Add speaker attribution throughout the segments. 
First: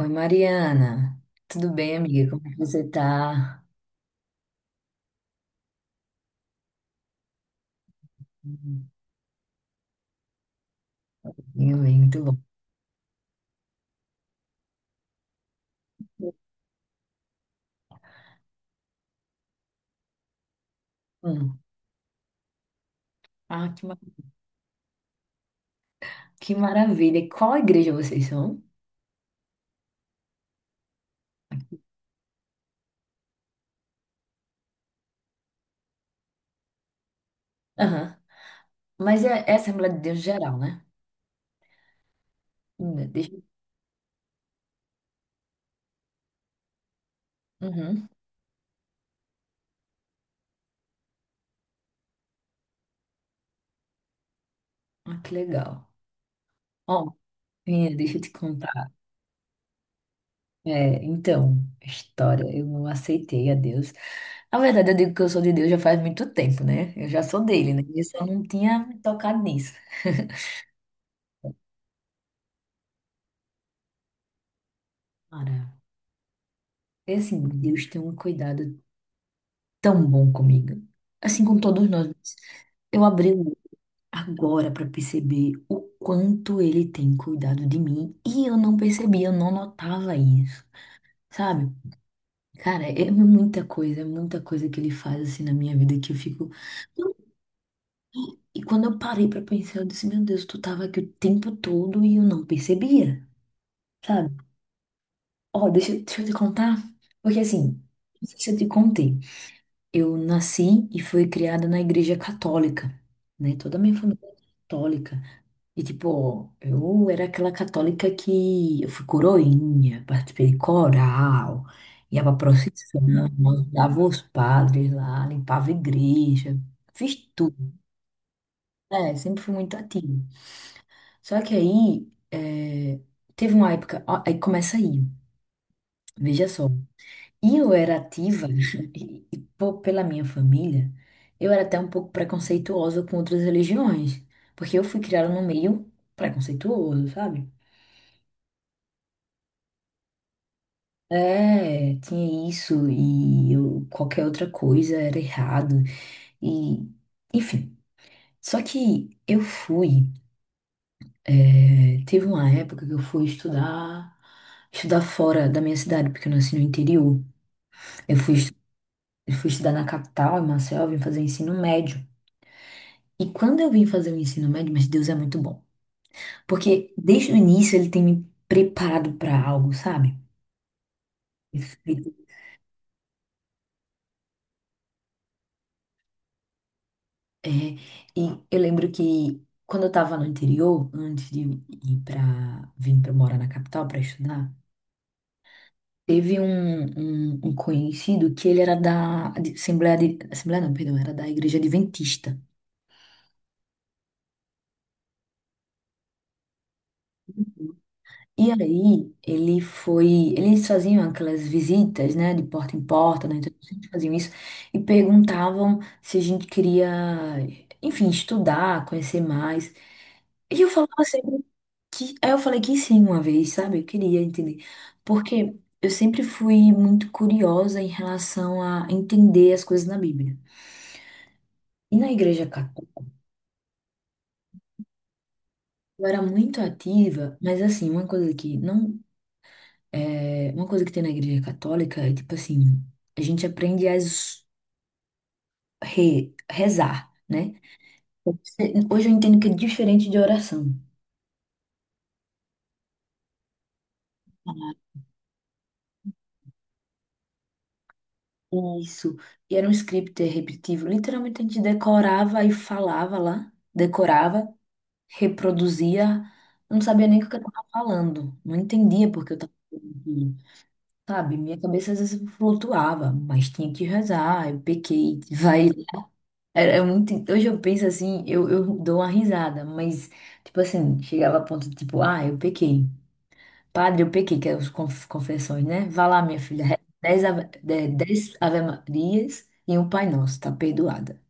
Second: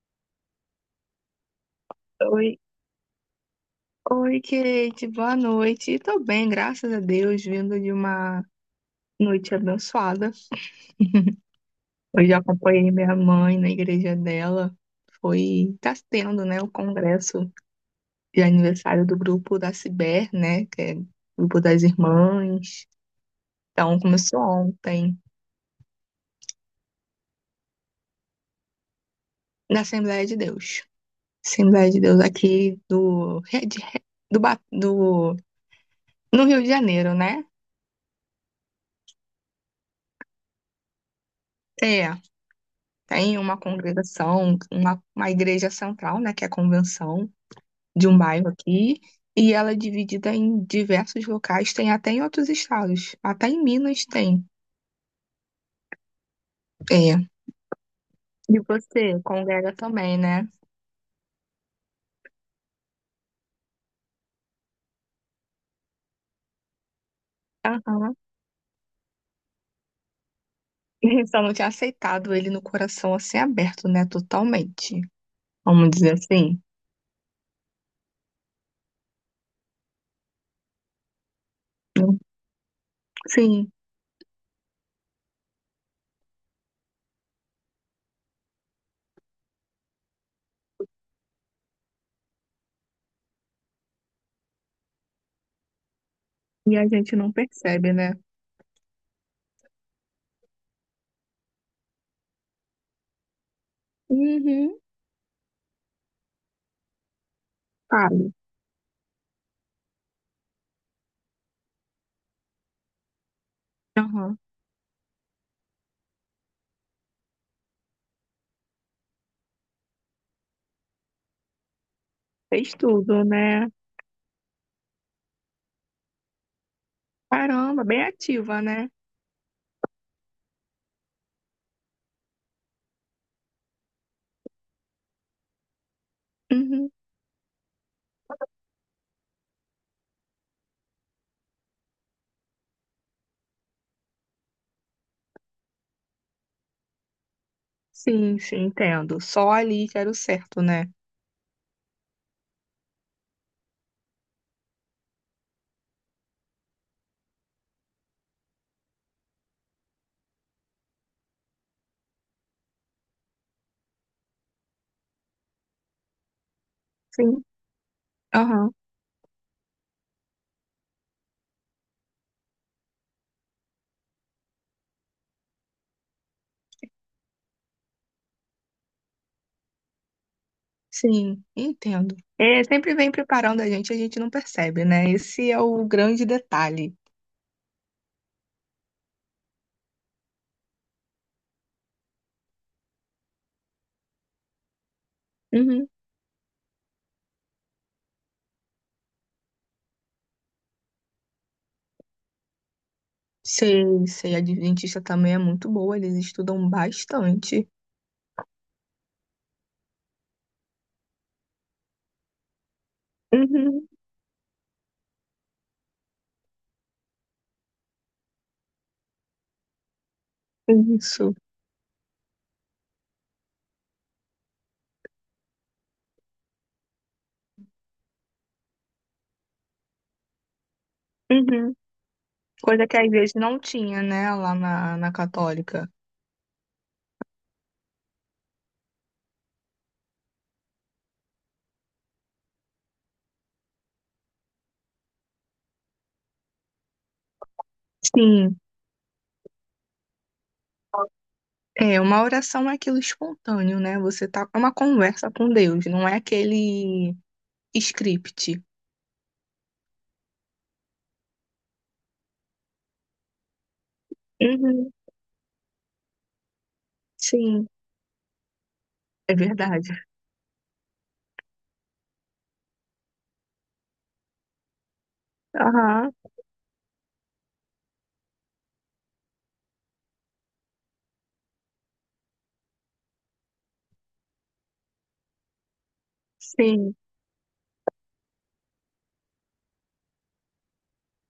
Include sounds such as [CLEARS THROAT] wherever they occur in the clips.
Speaker 1: Oi, Mariana. Tudo bem, amiga? Como
Speaker 2: Oi,
Speaker 1: é que você tá?
Speaker 2: oi, Kate, boa noite. Tô bem, graças a Deus, vindo de uma
Speaker 1: Hum.
Speaker 2: noite abençoada.
Speaker 1: Eu bem, muito
Speaker 2: Hoje
Speaker 1: bom.
Speaker 2: eu acompanhei minha mãe na igreja dela. Foi, tá tendo, né, o congresso de aniversário do grupo da Ciber, né, que é o
Speaker 1: Hum.
Speaker 2: grupo das irmãs.
Speaker 1: Ah,
Speaker 2: Então, começou ontem,
Speaker 1: que maravilha. E qual igreja vocês são?
Speaker 2: na Assembleia de Deus. Assembleia de Deus aqui do, de- do, Ba- do, no Rio de Janeiro, né?
Speaker 1: Aham. Mas é Assembleia de Deus geral, né?
Speaker 2: É.
Speaker 1: Hum. Deixa.
Speaker 2: Tem uma congregação, uma igreja central, né, que é a convenção de
Speaker 1: Uhum.
Speaker 2: um bairro aqui, e ela é dividida em diversos locais, tem até em outros estados, até em Minas tem.
Speaker 1: Ah, que legal. Ó,
Speaker 2: É.
Speaker 1: menina, deixa eu te
Speaker 2: E
Speaker 1: contar.
Speaker 2: você congrega também, né?
Speaker 1: É, então, história, eu não aceitei a Deus. Na verdade, eu digo que eu sou de Deus já faz muito tempo, né? Eu já sou dele, né? Eu
Speaker 2: Aham.
Speaker 1: só não tinha me tocado nisso. [LAUGHS]
Speaker 2: [LAUGHS] Só não tinha aceitado ele no coração assim aberto, né? Totalmente.
Speaker 1: Cara,
Speaker 2: Vamos dizer assim.
Speaker 1: é assim, Deus tem um cuidado tão bom comigo. Assim, com todos nós.
Speaker 2: Não-
Speaker 1: Eu abri o-
Speaker 2: Sim.
Speaker 1: Agora para perceber o quanto ele tem cuidado de mim e eu não percebia, eu não notava isso, sabe? Cara, é muita coisa que ele faz assim na minha vida que eu fico.
Speaker 2: E a gente
Speaker 1: E
Speaker 2: não percebe, né?
Speaker 1: e quando eu parei para pensar, eu disse: Meu Deus, tu tava aqui o tempo todo e eu não percebia, sabe?
Speaker 2: Uhum.
Speaker 1: Ó, deixa eu te contar, porque assim, não
Speaker 2: Sabe?
Speaker 1: sei se eu te contei. Eu nasci e fui criada na igreja católica, né? Toda a minha família
Speaker 2: Aham.
Speaker 1: é católica. E, tipo, eu era aquela católica que eu fui coroinha, participei de coral, ia pra
Speaker 2: Fez
Speaker 1: procissão,
Speaker 2: tudo, né?
Speaker 1: ajudava os padres lá, limpava a igreja, fiz tudo,
Speaker 2: Caramba, bem ativa, né?
Speaker 1: né? Sempre fui muito ativa. Só que aí, teve uma época, ó, aí começa aí, veja só.
Speaker 2: Uhum.
Speaker 1: E eu era ativa, [LAUGHS] pela minha família, eu era até um pouco preconceituosa com outras religiões, porque eu fui criada num meio preconceituoso, sabe?
Speaker 2: Sim, sim, entendo. Só ali que era o certo, né?
Speaker 1: É, tinha isso, e qualquer outra coisa era errado, e enfim. Só que teve uma época que eu fui estudar fora da minha cidade, porque eu nasci no interior.
Speaker 2: Sim.
Speaker 1: Eu fui, estu-
Speaker 2: Aham,
Speaker 1: eu fui estudar na capital, em Maceió, eu vim fazer ensino médio. E quando eu vim fazer o ensino médio, mas Deus é muito bom. Porque desde o início ele tem me preparado para algo, sabe?
Speaker 2: sim,
Speaker 1: Perfeito.
Speaker 2: entendo. É, sempre vem preparando a gente não percebe, né? Esse é o grande detalhe.
Speaker 1: É, e eu lembro que quando eu estava no interior, antes de ir para vir para morar na capital para estudar,
Speaker 2: Uhum.
Speaker 1: teve um conhecido que ele era da Assembleia de, Assembleia não, perdão, era da Igreja Adventista.
Speaker 2: Sei, sei, a Adventista também é muito boa, eles estudam bastante.
Speaker 1: E aí, ele foi. Eles faziam aquelas visitas, né, de porta em porta, né? Então,
Speaker 2: Uhum.
Speaker 1: eles faziam isso e perguntavam se a gente queria, enfim, estudar, conhecer mais. E eu falava
Speaker 2: Isso.
Speaker 1: sempre que. Aí eu falei que sim, uma vez, sabe? Eu queria entender. Porque eu sempre fui muito curiosa em relação a entender as coisas na Bíblia.
Speaker 2: Uhum.
Speaker 1: E na Igreja
Speaker 2: Coisa que
Speaker 1: Católica,
Speaker 2: às vezes não tinha, né, lá na católica.
Speaker 1: eu era muito ativa, mas assim, uma coisa que não. É, uma coisa que tem na igreja católica é tipo assim, a gente aprende a rezar, né?
Speaker 2: Sim,
Speaker 1: Hoje eu entendo que é diferente de oração.
Speaker 2: é, uma oração é aquilo espontâneo, né? Você tá com uma conversa com Deus, não é aquele script.
Speaker 1: Isso. E era um script repetitivo. Literalmente a gente decorava e falava lá, decorava,
Speaker 2: Uhum.
Speaker 1: reproduzia. Eu não sabia nem o que eu
Speaker 2: Sim,
Speaker 1: estava falando. Não entendia porque
Speaker 2: é
Speaker 1: eu estava
Speaker 2: verdade.
Speaker 1: falando aquilo. Sabe, minha cabeça às vezes flutuava, mas tinha que rezar. Eu pequei, vai.
Speaker 2: Aham,
Speaker 1: Era é muito, hoje eu penso assim, eu dou uma risada, mas, tipo assim, chegava a ponto de tipo, ah, eu pequei. Padre, eu pequei, que é os confessões, né? Vá lá, minha filha, reza
Speaker 2: sim,
Speaker 1: dez Ave Marias e um Pai Nosso, tá perdoada.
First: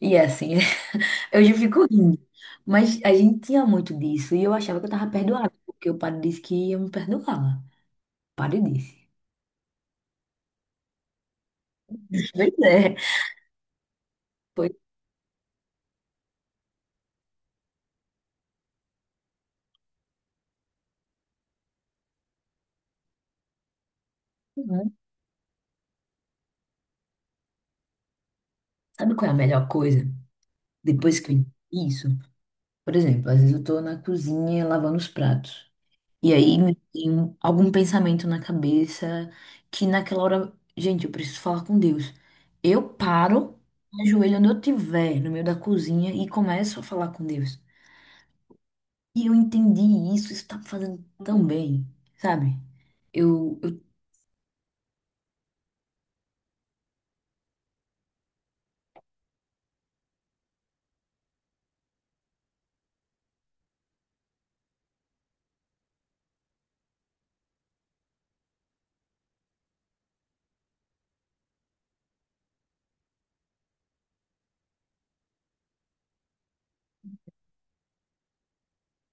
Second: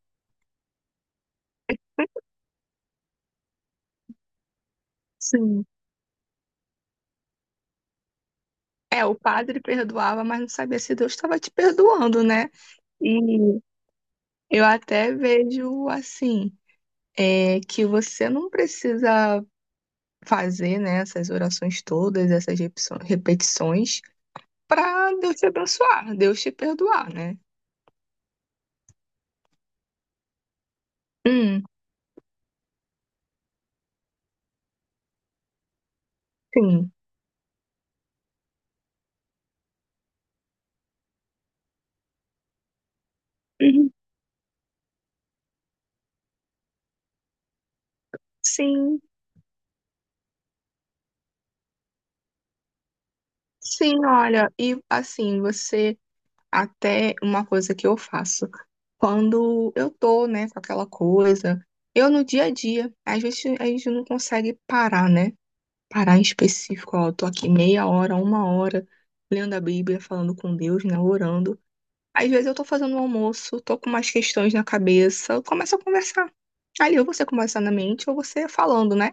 Speaker 1: E é assim, [LAUGHS] eu já fico rindo. Mas a gente tinha muito disso e eu achava que eu tava perdoada,
Speaker 2: sim.
Speaker 1: porque o padre disse que ia me perdoar. O padre disse.
Speaker 2: É, o
Speaker 1: [LAUGHS]
Speaker 2: padre perdoava, mas não sabia se Deus estava te perdoando, né?
Speaker 1: Pois é.
Speaker 2: E eu
Speaker 1: Pois,
Speaker 2: até vejo assim, é, que você não precisa fazer, né, essas orações todas, essas repetições,
Speaker 1: é.
Speaker 2: para Deus te abençoar, Deus te perdoar, né?
Speaker 1: Sabe qual é a melhor coisa? Depois que eu entendi
Speaker 2: Hum,
Speaker 1: isso. Por exemplo, às vezes eu tô na cozinha lavando os pratos. E aí me
Speaker 2: sim.
Speaker 1: tem algum pensamento na cabeça que naquela hora, gente, eu preciso falar com Deus. Eu paro,
Speaker 2: Uhum.
Speaker 1: me ajoelho onde eu estiver, no meio da cozinha, e começo a falar com Deus.
Speaker 2: Sim,
Speaker 1: E eu entendi isso, isso tá me fazendo tão bem, sabe? Eu, eu,
Speaker 2: sim, olha, e assim, você. Até uma coisa que eu faço quando eu tô, né, com aquela coisa, eu no dia a dia, às vezes a gente não consegue parar, né? Parar em específico, ó, eu tô aqui meia hora, uma hora, lendo a Bíblia, falando com Deus, né, orando. Às vezes eu tô fazendo um almoço, tô com umas questões na cabeça, eu começo a conversar. Ali, ou você conversando na mente, ou você falando, né?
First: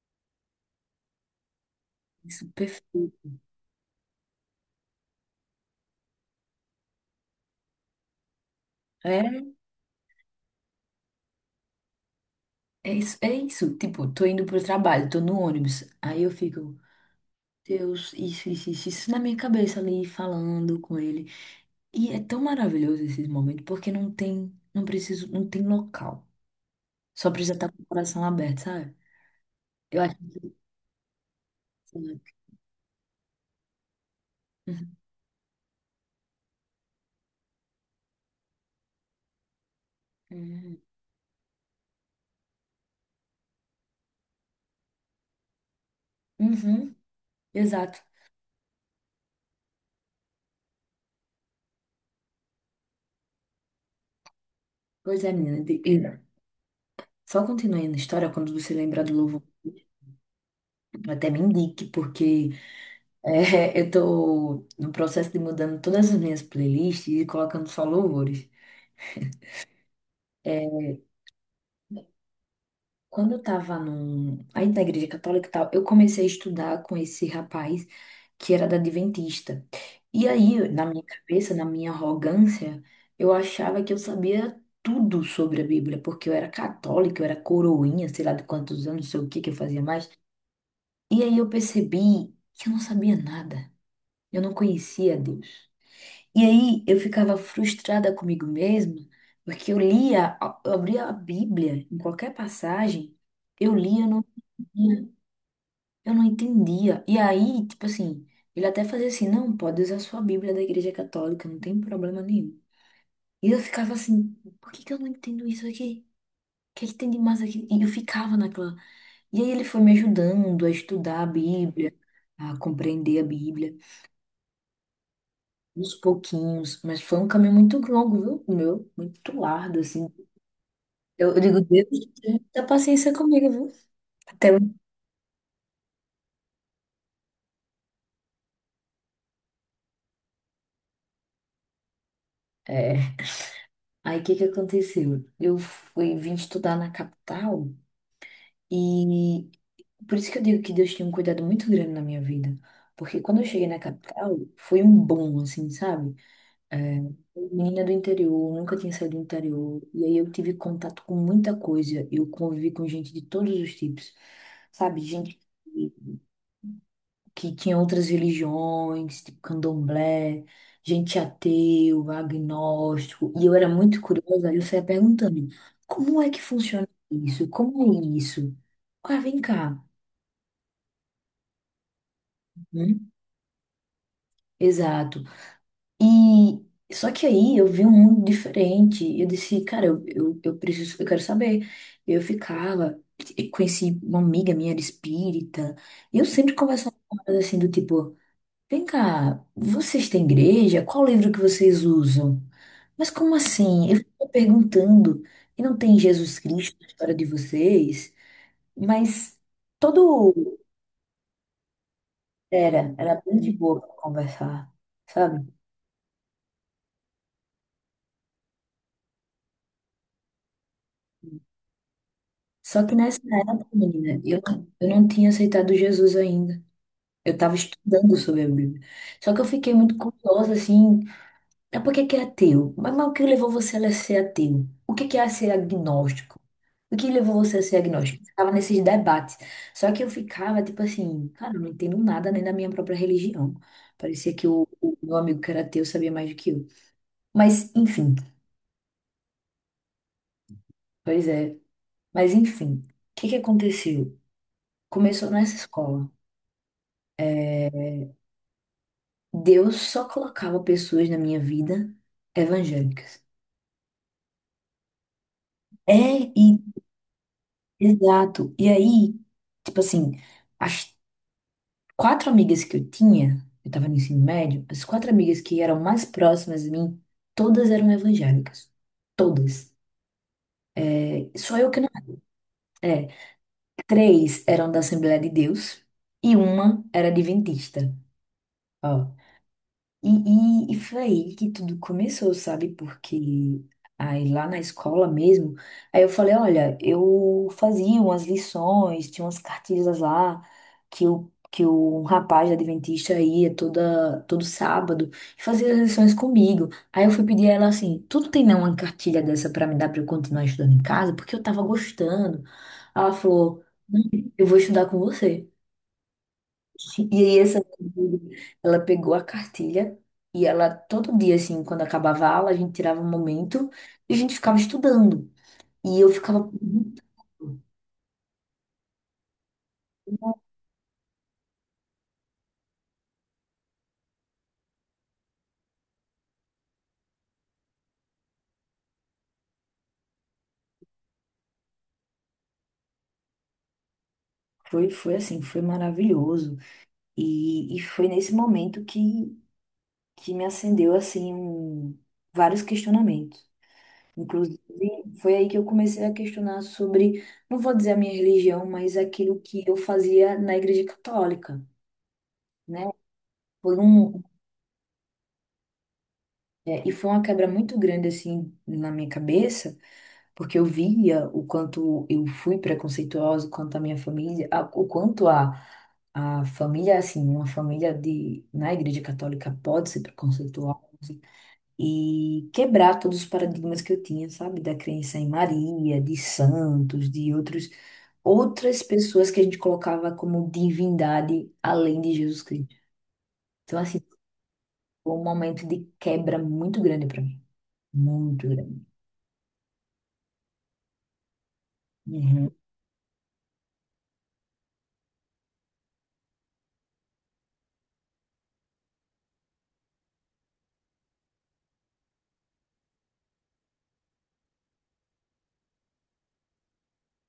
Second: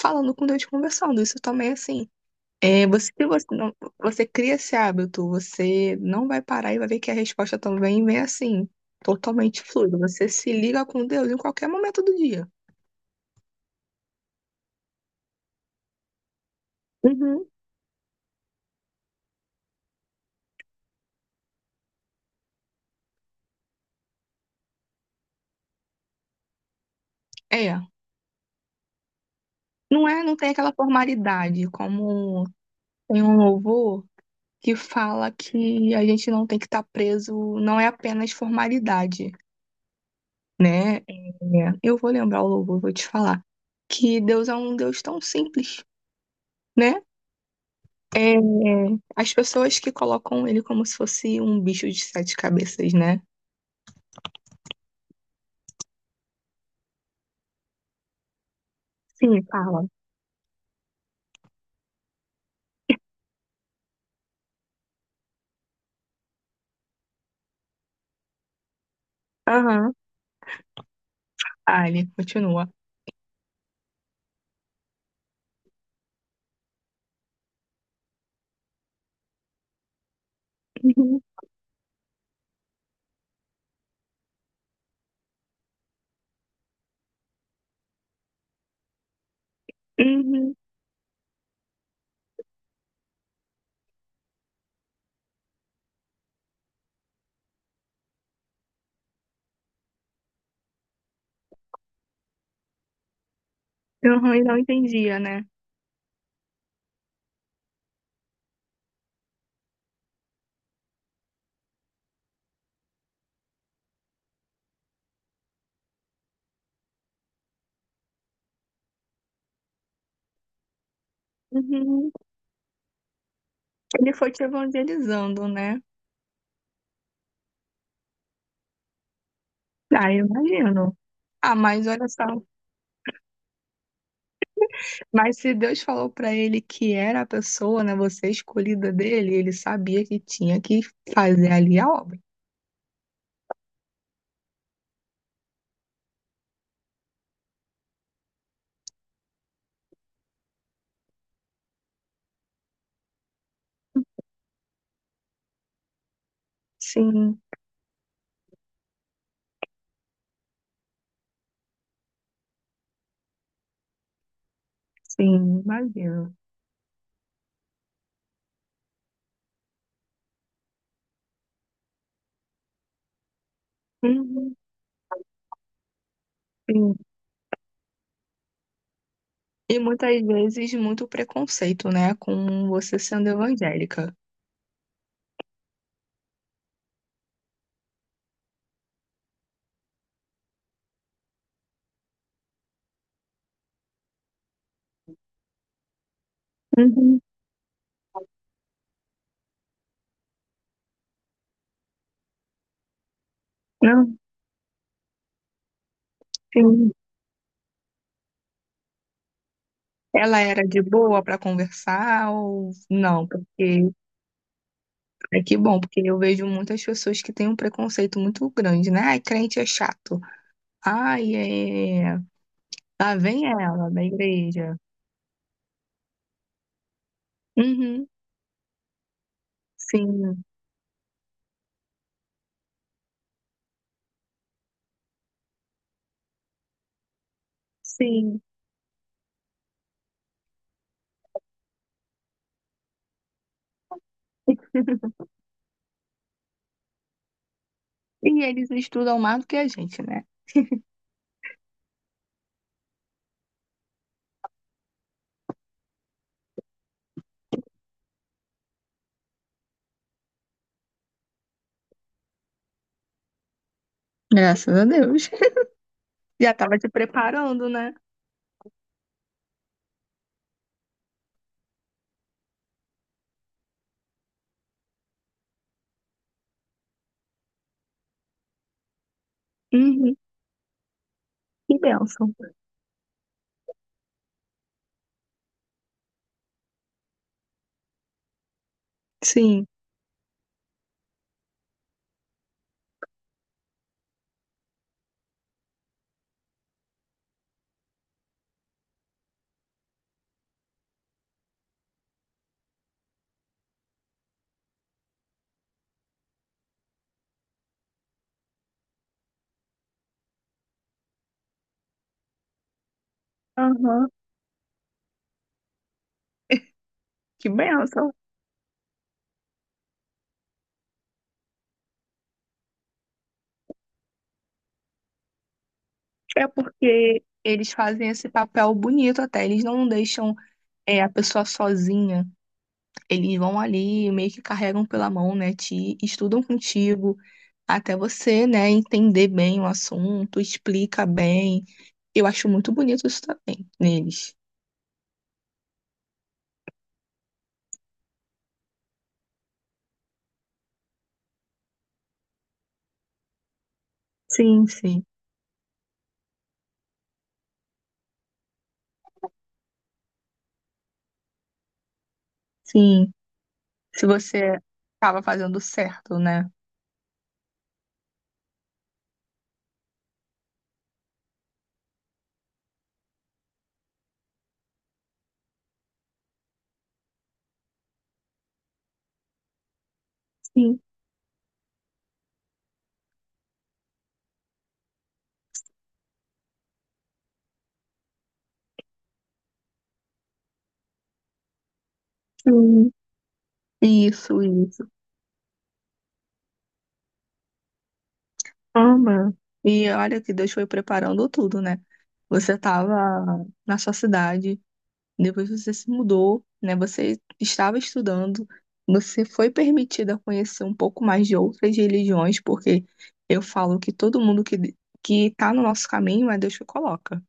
Speaker 2: Falando com Deus, conversando. Isso também, é, assim,
Speaker 1: isso é
Speaker 2: é, você, se
Speaker 1: perfeito.
Speaker 2: você, não, você cria esse hábito, você não vai parar e vai ver que a resposta também vem assim,
Speaker 1: É,
Speaker 2: totalmente fluida. Você se liga com Deus em qualquer momento do dia.
Speaker 1: é isso, é isso. Tipo, tô indo pro trabalho, tô no ônibus. Aí eu fico,
Speaker 2: Uhum.
Speaker 1: Deus, isso na minha cabeça ali, falando com ele. E é tão maravilhoso esses momentos, porque não tem, não preciso, não tem local. Só precisa estar com o
Speaker 2: É.
Speaker 1: coração aberto, sabe? Eu
Speaker 2: Não
Speaker 1: acho
Speaker 2: é, não tem
Speaker 1: que.
Speaker 2: aquela formalidade,
Speaker 1: Uhum.
Speaker 2: como tem um louvor que fala que a gente não tem que estar preso, não é apenas formalidade,
Speaker 1: Uhum.
Speaker 2: né? É, eu vou lembrar o louvor, vou te falar, que Deus é um Deus tão simples,
Speaker 1: Uhum.
Speaker 2: né?
Speaker 1: Exato.
Speaker 2: É, as pessoas que colocam ele como se fosse um bicho de sete cabeças, né?
Speaker 1: Pois é, menina. Só continuando a história, quando você lembrar do louvor,
Speaker 2: Sim, fala.
Speaker 1: até me indique, porque é, [LAUGHS] eu tô no processo de mudando todas as minhas playlists e colocando só louvores.
Speaker 2: Aham.
Speaker 1: É,
Speaker 2: Ah, ele continua.
Speaker 1: quando eu tava aí na igreja católica e tal, eu comecei a estudar com esse rapaz que era da Adventista. E aí, na minha
Speaker 2: Uhum.
Speaker 1: cabeça, na minha arrogância, eu achava que eu sabia tudo sobre a Bíblia, porque eu era católica, eu era coroinha, sei lá de quantos anos, não sei o que que eu fazia mais.
Speaker 2: Uhum.
Speaker 1: E aí eu percebi que eu não sabia nada. Eu não conhecia Deus. E aí eu ficava frustrada comigo mesma, porque eu lia, eu abria a Bíblia em qualquer passagem, eu lia.
Speaker 2: Uhum, e não
Speaker 1: Sim.
Speaker 2: entendia, né?
Speaker 1: Eu não entendia. E aí, tipo assim, ele até fazia assim, não, pode usar sua Bíblia da Igreja Católica, não tem problema nenhum. E eu ficava assim, por que que eu não entendo isso aqui? O que é que tem de mais aqui? E eu ficava naquela. E aí ele foi me ajudando a estudar a Bíblia,
Speaker 2: Uhum.
Speaker 1: a compreender a Bíblia,
Speaker 2: Ele foi te evangelizando, né?
Speaker 1: aos pouquinhos. Mas foi um caminho muito longo, viu? O meu, muito largo, assim.
Speaker 2: Ah, eu imagino.
Speaker 1: Eu
Speaker 2: Ah,
Speaker 1: digo,
Speaker 2: mas
Speaker 1: Deus,
Speaker 2: olha só.
Speaker 1: tenha paciência comigo, viu? Até.
Speaker 2: Mas se Deus falou pra ele que era a pessoa, né? Você escolhida dele, ele sabia que tinha que fazer ali a obra.
Speaker 1: É. Aí o que que aconteceu? Eu fui vim estudar na capital. E por isso que eu digo que Deus tinha um cuidado muito grande na minha vida. Porque quando eu cheguei na capital, foi um boom, assim, sabe? É,
Speaker 2: Sim,
Speaker 1: menina do interior, nunca tinha saído do interior. E aí eu tive contato com muita coisa. Eu convivi com gente de todos os tipos, sabe? Gente
Speaker 2: sim,
Speaker 1: que,
Speaker 2: imagino.
Speaker 1: que tinha outras religiões, tipo candomblé, gente ateu, agnóstico. E eu era muito curiosa, aí
Speaker 2: Uhum.
Speaker 1: eu saía perguntando: como é que funciona
Speaker 2: Sim.
Speaker 1: isso? Como é isso? Ah, vem
Speaker 2: E
Speaker 1: cá,
Speaker 2: muitas vezes muito preconceito, né, com
Speaker 1: né?
Speaker 2: você sendo evangélica.
Speaker 1: Exato. E só que aí eu vi um mundo diferente. Eu disse, cara, eu preciso, eu quero saber. Eu ficava, e conheci uma amiga minha era espírita. E eu sempre conversava com
Speaker 2: Uhum.
Speaker 1: ela assim do tipo, vem cá, vocês têm igreja? Qual livro que vocês usam? Mas como assim? Eu
Speaker 2: Não,
Speaker 1: fico perguntando, e não tem Jesus Cristo na
Speaker 2: sim.
Speaker 1: história de vocês? Mas todo
Speaker 2: Ela era de boa para conversar ou
Speaker 1: era
Speaker 2: não?
Speaker 1: bem de boa
Speaker 2: Porque
Speaker 1: para conversar,
Speaker 2: é
Speaker 1: sabe?
Speaker 2: que bom, porque eu vejo muitas pessoas que têm um preconceito muito grande, né? Ai, crente é chato. Ai, é.
Speaker 1: Só que
Speaker 2: Lá
Speaker 1: nessa
Speaker 2: vem
Speaker 1: época,
Speaker 2: ela da
Speaker 1: menina, eu,
Speaker 2: igreja.
Speaker 1: eu não tinha aceitado Jesus ainda. Eu estava
Speaker 2: Uhum,
Speaker 1: estudando sobre a Bíblia. Só que eu fiquei muito
Speaker 2: sim,
Speaker 1: curiosa, assim, é por que que é ateu? Mas o que levou você a ser ateu? O que que é ser agnóstico? O que levou você a ser agnóstico? Eu
Speaker 2: sim.
Speaker 1: ficava nesses debates. Só que eu ficava, tipo assim, cara, eu não entendo nada nem da minha própria religião. Parecia que o meu amigo que era ateu sabia mais do que eu. Mas, enfim,
Speaker 2: E eles estudam mais do que a gente, né?
Speaker 1: pois é. Mas, enfim, o que que aconteceu? Começou nessa escola. Deus só colocava pessoas na minha vida evangélicas.
Speaker 2: Graças a Deus. [LAUGHS]
Speaker 1: É,
Speaker 2: Já
Speaker 1: e
Speaker 2: estava te preparando, né?
Speaker 1: exato. E aí, tipo assim, as quatro amigas que eu tinha, eu tava no ensino médio, as quatro amigas que eram mais próximas de mim, todas eram evangélicas. Todas.
Speaker 2: Uhum,
Speaker 1: É, só eu
Speaker 2: que
Speaker 1: que não.
Speaker 2: bênção.
Speaker 1: É, três eram da Assembleia de Deus e uma era adventista. Ó.
Speaker 2: Sim.
Speaker 1: E foi aí que tudo começou, sabe? Porque aí lá na escola mesmo, aí eu falei, olha, eu fazia umas lições, tinha umas cartilhas lá que o rapaz adventista ia toda todo sábado e fazia as lições comigo. Aí eu fui pedir a ela assim, tu não tem não uma cartilha dessa pra me dar pra eu continuar estudando em casa? Porque eu tava gostando. Ela falou, "Não,
Speaker 2: Aham.
Speaker 1: eu vou estudar com você." E aí
Speaker 2: Que
Speaker 1: essa minha
Speaker 2: bênção.
Speaker 1: amiga, ela pegou a cartilha e ela todo dia assim, quando acabava a aula, a gente tirava um momento e a gente ficava estudando. E eu ficava
Speaker 2: É
Speaker 1: perguntando.
Speaker 2: porque eles fazem esse papel bonito até. Eles não deixam é, a pessoa sozinha. Eles vão ali, meio que carregam pela mão, né? Te estudam contigo até você, né, entender bem o assunto, explica bem. Eu acho muito bonito isso também neles.
Speaker 1: Foi assim, foi maravilhoso. E foi nesse momento que me acendeu assim vários questionamentos. Inclusive,
Speaker 2: Sim, sim,
Speaker 1: foi aí que eu comecei a questionar sobre, não vou dizer a minha religião, mas aquilo que eu fazia na igreja católica, né?
Speaker 2: sim.
Speaker 1: Por
Speaker 2: Se
Speaker 1: um
Speaker 2: você estava fazendo certo, né?
Speaker 1: É, e foi uma quebra muito grande, assim, na minha cabeça, porque eu via o quanto eu fui preconceituosa, o quanto a minha família, o quanto a família, assim, uma família de, na Igreja Católica pode ser preconceituosa,
Speaker 2: Sim,
Speaker 1: e quebrar todos os paradigmas que eu tinha, sabe? Da crença em Maria, de santos, de outros, outras pessoas que a gente colocava como divindade além de Jesus Cristo.
Speaker 2: sim.
Speaker 1: Então, assim,
Speaker 2: Isso, isso.
Speaker 1: foi um momento de quebra muito grande para mim, muito grande.
Speaker 2: Ama. E olha que Deus foi preparando tudo, né?
Speaker 1: Uhum.
Speaker 2: Você estava na sua cidade, depois você se mudou, né? Você estava estudando, você foi permitida conhecer um pouco mais de outras religiões, porque eu falo que todo mundo que está no nosso caminho é Deus que coloca.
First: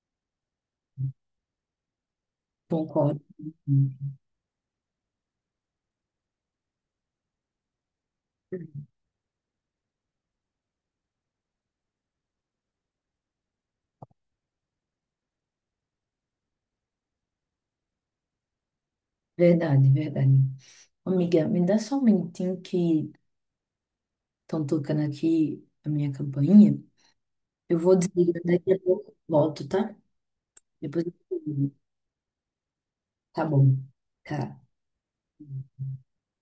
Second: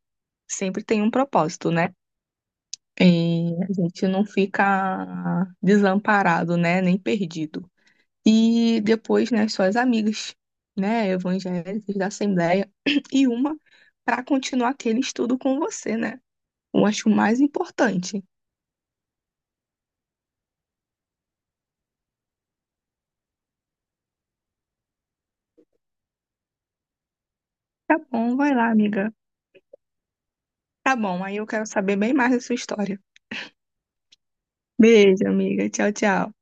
Speaker 2: Sempre tem um propósito, né?
Speaker 1: Concordo.
Speaker 2: E a gente
Speaker 1: Uhum.
Speaker 2: não fica desamparado, né? Nem perdido. E depois, né, suas amigas, né, evangélicas da Assembleia, [CLEARS THROAT] e uma para continuar aquele estudo com você, né? Eu acho o mais importante.
Speaker 1: Verdade, verdade. Amiga, me dá só um minutinho que estão tocando aqui a minha campainha. Eu vou
Speaker 2: Tá bom,
Speaker 1: desligar
Speaker 2: vai lá,
Speaker 1: daqui a
Speaker 2: amiga.
Speaker 1: pouco, volto, tá?
Speaker 2: Tá
Speaker 1: Depois eu
Speaker 2: bom, aí
Speaker 1: te
Speaker 2: eu quero
Speaker 1: ligo.
Speaker 2: saber bem mais da sua história.
Speaker 1: Tá bom. Tá.
Speaker 2: Beijo, amiga. Tchau, tchau.